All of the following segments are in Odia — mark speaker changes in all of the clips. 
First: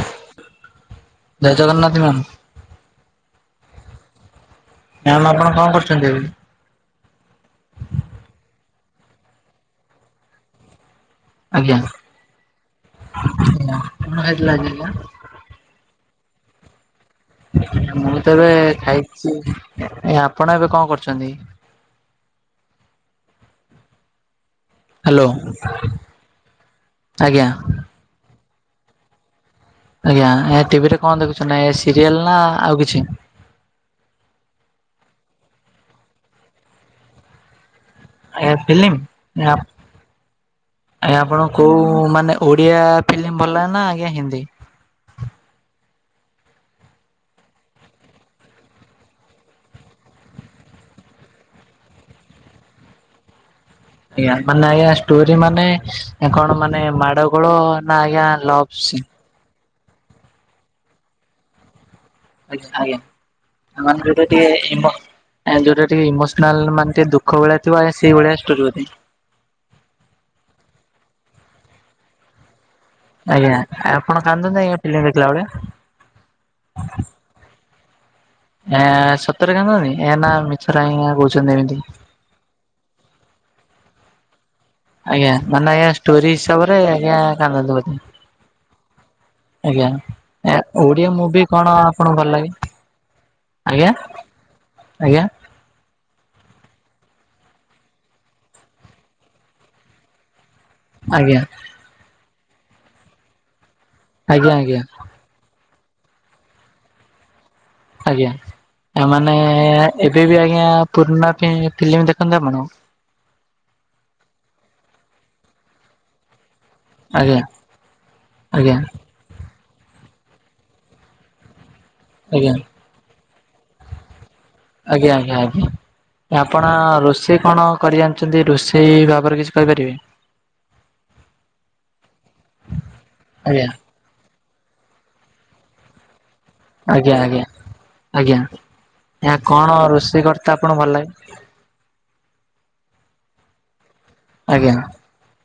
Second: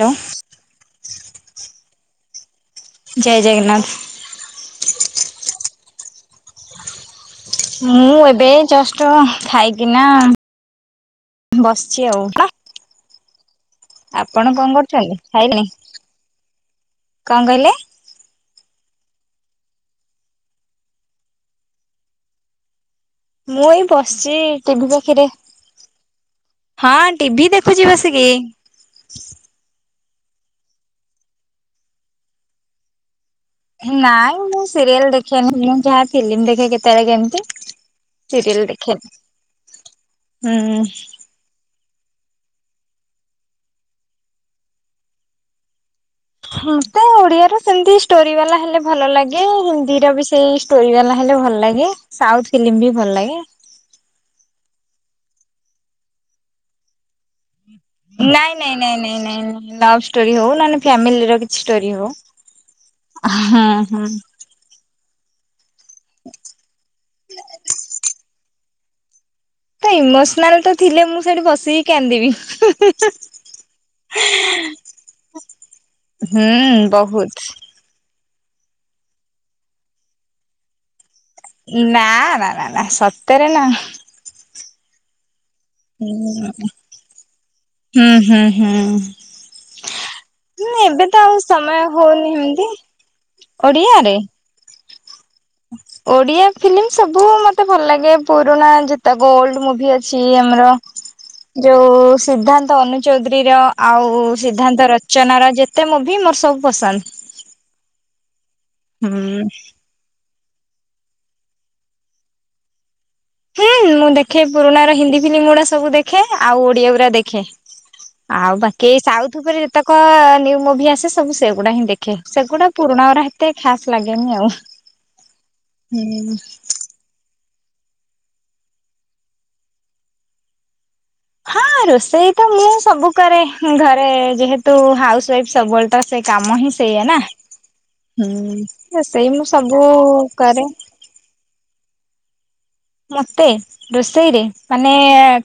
Speaker 1: ହ୍ୟାଲୋ।
Speaker 2: ଜୟ ଜଗନ୍ନାଥ ମ୍ୟାମ୍।
Speaker 1: ଜୟ ଜଗନ୍ନାଥ।
Speaker 2: ମ୍ୟାମ୍ ଆପଣ କଣ କରୁଛନ୍ତି ଏବେ କି?
Speaker 1: ମୁଁ ଏବେ ଜଷ୍ଟ ଖାଇକିନା
Speaker 2: ଆଜ୍ଞା,
Speaker 1: ବସିଛି ଆଉ
Speaker 2: ଆଜ୍ଞା। କଣ ଖାଇଥିଲେ
Speaker 1: ଆପଣ
Speaker 2: ଆଜି
Speaker 1: କଣ କରୁଛନ୍ତି, ଖାଇଲେଣି? କଣ କହିଲେ
Speaker 2: [inaudible] ମୁଁ ତ ଏବେ ଖାଇଚି। ଏ ଆପଣ ଏବେ କଣ କରୁଛନ୍ତି?
Speaker 1: ମୁଁ ଏଇ ବସିଚି। ଟିଭି ପାଖରେ,
Speaker 2: ହ୍ୟାଲୋ
Speaker 1: ହଁ
Speaker 2: ଆଜ୍ଞା
Speaker 1: ଟିଭି ଦେଖୁଚି ବସିକି।
Speaker 2: ଆଜ୍ଞା ଏ ଟିଭି ରେ କଣ ଦେଖୁଛନ୍ତି ନା ଏ ସିରିଏଲ ନା ଆଉ କିଛି?
Speaker 1: ନାଇଁ ମୁଁ ସିରିଏଲ ଦେଖେନି ମୁଁ ଯାହା ଫିଲ୍ମ ଦେଖେ କେତେବେଳେ କେମତି।
Speaker 2: ଆଜ୍ଞା ଫିଲ୍ମ ନା ଆଜ୍ଞା ଆପଣ କୋଉ ମାନେ ଓଡ଼ିଆ ଫିଲ୍ମ ଭଲ ଲାଗେ ନା ଆଜ୍ଞା ହିନ୍ଦୀ?
Speaker 1: ମୋତେ ଓଡିଆରେ ସେମତି ଷ୍ଟୋରି ବାଲା ହେଲେ ଭଲ ଲାଗେ। ହିନ୍ଦୀର ବି ସେଇ ଷ୍ଟୋରି ବାଲା ହେଲେ ଭଲ ଲାଗେ। ସାଉଥ ଫିଲ୍ମ ବି ଭଲ ଲାଗେ।
Speaker 2: ଆଜ୍ଞା ମାନେ ଆଜ୍ଞା ଷ୍ଟୋରି ମାନେ ଏ କଣ ମାନେ ମାଡ ଗୋଳ
Speaker 1: ନାଇଁ, ନାଇଁ, ନାଇଁ, ନାଇଁ, ନାଇଁ, ନାଇଁ ଲଭ୍ ଷ୍ଟୋରି ହଉ ନନେ ଫ୍ୟାମିଲି ର କିଛି ଷ୍ଟୋରି ହଉ।
Speaker 2: ଆଜ୍ଞା ଆଜ୍ଞା
Speaker 1: ହଁ,
Speaker 2: ମାନେ
Speaker 1: ହଁ।
Speaker 2: ଯୋଉଟା ଟିକେ ଇମ୍ବୋ ଏଁ, ଯୋଉଟା ଟିକେ ଇମୋସନାଲ ମାନେ ଟିକେ ଦୁଃଖ ଭଳିଆ ଥିବ ଆଜ୍ଞା ସେଇ ଭଳିଆ ଷ୍ଟୋରି ବୋଧେ।
Speaker 1: ତ ଇମୋସନାଲ୍ ତ ଥିଲେ ମୁଁ ସେଇଠି ବସିକି କାନ୍ଦିବି।
Speaker 2: ଆଜ୍ଞା ଆପଣ କାନ୍ଦନ୍ତି ଆଜ୍ଞା ଫିଲ୍ମ ଦେଖିଲା ବେଳେ?
Speaker 1: ହୁଁ ବହୁତ।
Speaker 2: ଏ ସତରେ କାନ୍ଦୁନ୍ତି? ଏ ନା ମିଛରେ ଆଜ୍ଞା କହୁ
Speaker 1: ନା, ନା, ନା, ନା ସତରେ ନା।
Speaker 2: ଆଜ୍ଞା ମାନେ ଆଜ୍ଞା ଷ୍ଟୋରି
Speaker 1: [unintelligible] ଆଜ୍ଞା ହୁଁ,
Speaker 2: ହିସାବରେ ଆଜ୍ଞା କାନ୍ଦନ୍ତି ବୋଧେ
Speaker 1: ହୁଁ, ହୁଁ।
Speaker 2: ଆଜ୍ଞା। ଏ
Speaker 1: ହୁଁ
Speaker 2: ଓଡିଆ
Speaker 1: ଏବେ ତ
Speaker 2: ମୁଭି
Speaker 1: ଆଉ
Speaker 2: କଣ
Speaker 1: ସମୟ
Speaker 2: ଆପଣଙ୍କୁ ଭଲ
Speaker 1: ହଉନି
Speaker 2: ଲାଗେ
Speaker 1: ହେମତି।
Speaker 2: ଆଜ୍ଞା
Speaker 1: ଓଡିଆରେ
Speaker 2: ଆଜ୍ଞା।
Speaker 1: ଓଡିଆ ଫିଲ୍ମ ସବୁ ମୋତେ ଭଲ ଲାଗେ ପୁରୁଣା ଯେତକ ଓଲଡ୍ ମୁଭି ଅଛି ଆମର।
Speaker 2: ଆଜ୍ଞା।
Speaker 1: ଯୋଉ ସିଦ୍ଧାନ୍ତ ଅନୁଚୌଧୁରୀ ର, ଆଉ
Speaker 2: ଆଜ୍ଞା ଆଜ୍ଞା
Speaker 1: ସିଦ୍ଧାନ୍ତ ର ଚନାର ଯେତେ ମୁଭି ମୋର ସବୁ ପସନ୍ଦ।
Speaker 2: ଆଜ୍ଞା ଆ, ମାନେ
Speaker 1: ହୁଁ
Speaker 2: ଏବେ ବି ଆଜ୍ଞା ପୁରୁଣା ଫି-ଫିଲ୍ମ ଦେଖନ୍ତି ଆପଣ?
Speaker 1: ହୁଁ, ହୁଁ, ମୁଁ ଦେଖେ ପୁରୁଣା ର ହିନ୍ଦୀ ଫିଲ୍ମ ଗୁଡା ସବୁ ଦେଖେ। ଆଉ ଓଡିଆ [unintelligible] ର
Speaker 2: ଆଜ୍ଞା
Speaker 1: ଦେଖେ ଆଉ
Speaker 2: ଆଜ୍ଞା
Speaker 1: ବାକି ଏଇ ସାଉଥ ଉପରେ ଯେ ତକ ନ୍ୟୁ ମୁଭି ଆସେ ସବୁ ସେଗୁଡା ହିଁ ଦେଖେ।
Speaker 2: ଆଜ୍ଞା ଆଜ୍ଞା
Speaker 1: ସେଗୁଡା ପୁରୁଣା ଉରା ହେତେ ଖାସ୍ ଲାଗେନି ଆଉ।
Speaker 2: ଆଜ୍ଞା, ଆଜ୍ଞା, ଆଜ୍ଞା
Speaker 1: ହୁଁ।
Speaker 2: ଏ ଆପଣ ରୋଷେଇ କଣ କରି ଜାଣିଚନ୍ତି। ରୋଷେଇ ଭାବରେ କିଛି କହିପାରିବେ?
Speaker 1: ହଁ ରୋଷେଇ ତ ମୁଁ ସବୁ କରେ
Speaker 2: ଆଜ୍ଞା
Speaker 1: ଘର ଏ ଯେହେତୁ ହାଉସ୍ ୱାଇଫ୍ ସବୁବେଳେ ତ ସେ କାମ ହିଁ ସେଇଆ
Speaker 2: ଆଜ୍ଞା
Speaker 1: ନା।
Speaker 2: ଆଜ୍ଞା
Speaker 1: ହୁଁ
Speaker 2: ଆଜ୍ଞା।
Speaker 1: ରୋଷେଇ
Speaker 2: ଏହା
Speaker 1: ମୁଁ
Speaker 2: କଣ
Speaker 1: ସବୁ
Speaker 2: ରୋଷେଇ କରିତେ
Speaker 1: କରେ।
Speaker 2: ଆପଣଙ୍କୁ ଭଲ ଲାଗେ?
Speaker 1: ମୋତେ ରୋଷେଇରେ
Speaker 2: ଆଜ୍ଞା
Speaker 1: ମାନେ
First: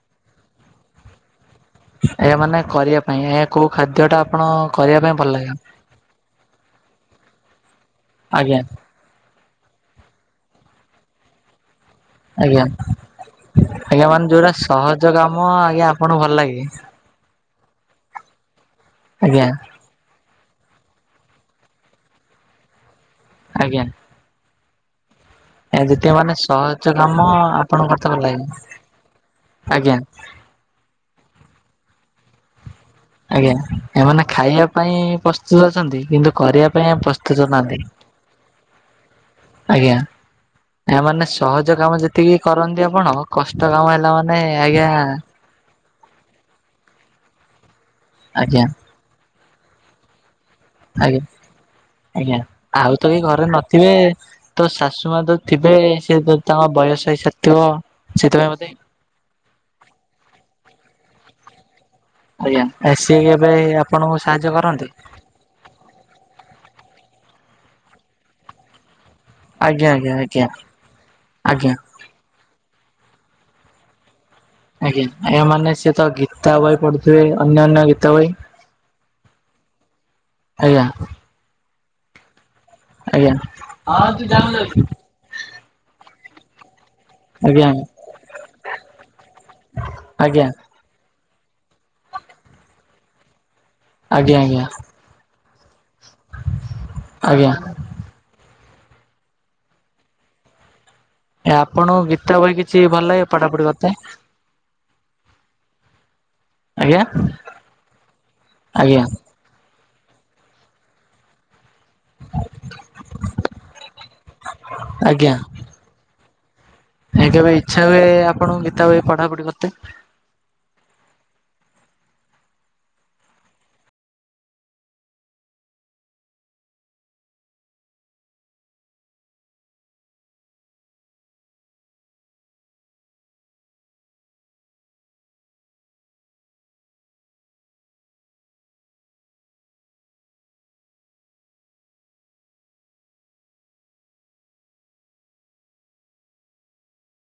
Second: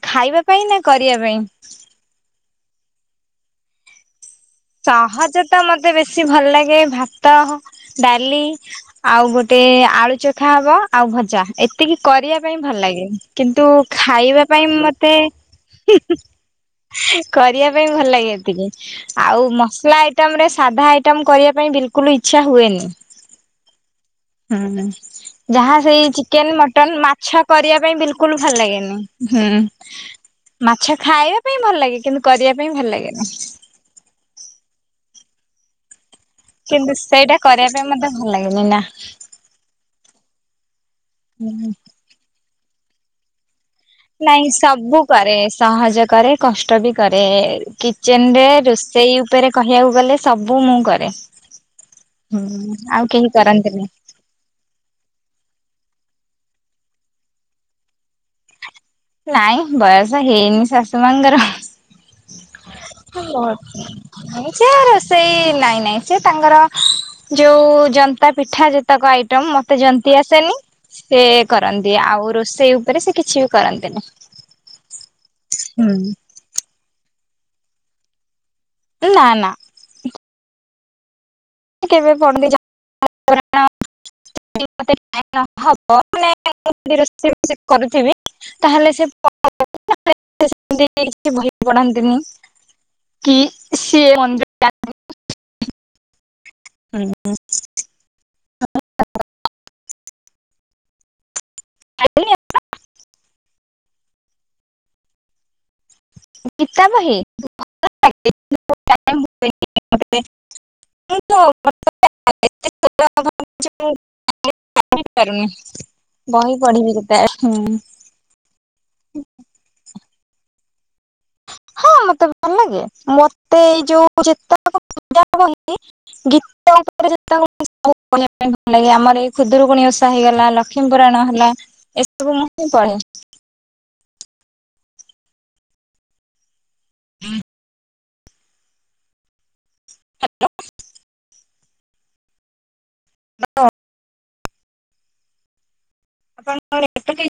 Speaker 1: ଖାଇବା ପାଇଁ ନା କରିବା ପାଇଁ?
Speaker 2: ଏ ମାନେ କରିବା ପାଇଁ ଏ କୋଉ ଖାଦ୍ୟ ଟା ଆପଣ କରିବା ପାଇଁ ଭଲ
Speaker 1: ସହଜ
Speaker 2: ଲାଗେ?
Speaker 1: ତ ମୋତେ ବେଶୀ ଭଲ ଲାଗେ ଭାତ ହ ଡାଲି
Speaker 2: ଆଜ୍ଞା
Speaker 1: ଆଉ ଗୋଟେ ଆଳୁ ଚଖା ହବ ଆଉ ଭଜା ଏ ଏତିକି କରିବା ପାଇଁ
Speaker 2: ଆଜ୍ଞା
Speaker 1: ଭଲ ଲାଗେ। କିନ୍ତୁ
Speaker 2: ଆଜ୍ଞା ମାନେ
Speaker 1: ଖାଇବା
Speaker 2: ଯୋଉଟା
Speaker 1: ପାଇଁ
Speaker 2: ସହଜ
Speaker 1: ମୋତେ
Speaker 2: କାମ ଆଜ୍ଞା ଆପଣଙ୍କୁ ଭଲ ଲାଗେ?
Speaker 1: କରିବା ପାଇଁ ଭଲ ଲାଗେ ଏତିକି
Speaker 2: ଆଜ୍ଞା
Speaker 1: ଆଉ ମସଲା ତ ଆମର ଏ ସାଧା ଆଇଟମ୍ କରିବା ପାଇଁ ବିଲକୁଲ ଇଚ୍ଛା ହୁଏନି।
Speaker 2: ଆଜ୍ଞା।
Speaker 1: ହଁ। ଯାହା
Speaker 2: ଦ୍ଵିତୀୟ
Speaker 1: ସେଇ
Speaker 2: ମାନେ
Speaker 1: ଚିକେନ୍,
Speaker 2: ସହଜ
Speaker 1: ମଟନ୍
Speaker 2: କାମ
Speaker 1: ମାଛ କରିବା
Speaker 2: ଆପଣଙ୍କୁ
Speaker 1: ପାଇଁ
Speaker 2: କରିତେ
Speaker 1: ବିଲକୁଲ
Speaker 2: ଲାଗେ?
Speaker 1: ଭଲ ଲାଗେନି। ହୁଁ,
Speaker 2: ଆଜ୍ଞା
Speaker 1: ମାଛ ଖାଇବା ପାଇଁ ଭଲ ଲାଗେ କିନ୍ତୁ କରିବା ପାଇଁ ଭଲ ଲାଗେ
Speaker 2: ଆଜ୍ଞା ଏମାନେ ଖାଇବା ପାଇଁ ପ୍ରସ୍ତୁତ ଅଛନ୍ତି କିନ୍ତୁ କରିବା ପାଇଁ
Speaker 1: କିନ୍ତୁ ସେଇଟା
Speaker 2: ପ୍ରସ୍ତୁତ
Speaker 1: କରିବା
Speaker 2: ନାହାନ୍ତି
Speaker 1: ପାଇଁ ମତେ ଭଲ ଲାଗେନି ନା
Speaker 2: ଆଜ୍ଞା ଏମାନୋନେ ସହଜ କାମ ଯେତିକି କରନ୍ତି ଆପଣ କଷ୍ଟ କାମ ହେଲେ
Speaker 1: ନାଇଁ ସବୁ କରେ ସହଜ କରେ କଷ୍ଟ ବି କରେ କିଚେନ ରେ
Speaker 2: ଆଜ୍ଞା
Speaker 1: ର ସେଇ ଉପରେ କହିବାକୁ ଗଲେ ସବୁ ମୁଁ କରେ।
Speaker 2: ଆଜ୍ଞା ଆଜ୍ଞା
Speaker 1: ହୁଁ
Speaker 2: ଆଉ ତ କେ
Speaker 1: କେହି
Speaker 2: ଘରେ
Speaker 1: କରନ୍ତିନି
Speaker 2: ନଥିବେ। ତ ଶାଶୁ ମା ଯୋଉ ଥିବେ ସେୋ ତାଙ୍କ ବୟସ ହେଇସାରିଥିବ ସେଥିପାଇଁ ମତେ
Speaker 1: ନାାଇଁ ବରସ ହେଇନି ସସୁ ମଙ୍ଗର
Speaker 2: ଆଜ୍ଞା ସିଏ କେବେ ଆପଣଙ୍କୁ ସାହାଯ୍ୟ
Speaker 1: ଛି
Speaker 2: କରନ୍ତି?
Speaker 1: ରୋଷେଇ ନାଇଁ ନାଇଁ। ସେ ତାଙ୍କର ଯୋଉ ଜନ୍ତା ପିଠା ଯେ ପତକ ଆଇଟମ୍ ମତେ
Speaker 2: ଆଜ୍ଞା ଆଜ୍ଞା
Speaker 1: ଯନ୍ତି
Speaker 2: ଆଜ୍ଞା
Speaker 1: ଆସେନି ସେ
Speaker 2: ଆଜ୍ଞା
Speaker 1: କରନ୍ତି ଆଉ ରୋଷେଇ ଉପରେ ସେ କିଛି ବି କରନ୍ତି। [unintelligible]
Speaker 2: ଆଜ୍ଞା ଏମାନେ ସଏ ତ
Speaker 1: ହୁଁ
Speaker 2: ଗୀତା ବହି ପଢୁଥିବେ ଅନ୍ୟ ଅନ୍ୟ ଗୀତ ବହି
Speaker 1: ନା ନା।
Speaker 2: ଆଜ୍ଞା।
Speaker 1: କେବେ ପି
Speaker 2: ଆଜ୍ଞା ହଁ ତୁ ଜାଣିଛୁ?
Speaker 1: ଆ ରୋଷେଇ
Speaker 2: ଆଜ୍ଞା
Speaker 1: କରୁଥିବେ ତାହେଲେ ସେ
Speaker 2: ଆଜ୍ଞା
Speaker 1: କିଛି ବହି ପଢନ୍ତିନି କି ସିଏ
Speaker 2: ଆଜ୍ଞା
Speaker 1: ମନ୍ଦିର ଯାଆନ୍ତି। ହୁଁ।
Speaker 2: ଆଜ୍ଞା ଏ ଆପଣଙ୍କୁ ଗୀତ ବହି କିଛି ଭଲେ ପଢାପୁଢି କରିତେ। ଆଜ୍ଞା।
Speaker 1: ବହି
Speaker 2: ଆଜ୍ଞା
Speaker 1: [unintelligible] କରୁନି। ବହି ପଢିବେ।
Speaker 2: ଏ କେବେ ଇଚ୍ଛା ହୁଏ ଆପଣଙ୍କୁ ଗୀତା ହୁଏ ପଢାପଢି କରିତେ।
Speaker 1: ହଁ ମତେ ଭଲ ଲାଗେ ମତେ ଏଇ ଯୋଉ ଯେତ ପୂଜା ଲ ଲେ ଆମର ଏଇ ଖୁଦୁରୁକୁଣି ଓଷା ହେଇଗଲା ଲକ୍ଷ୍ମୀପୁରାଣ ହେଲା। ଏସବୁ ମୁ ପଢ଼େ। ହୁଁ। ହାଲୋ। ହାଲୋ। ଆପଣ ଏ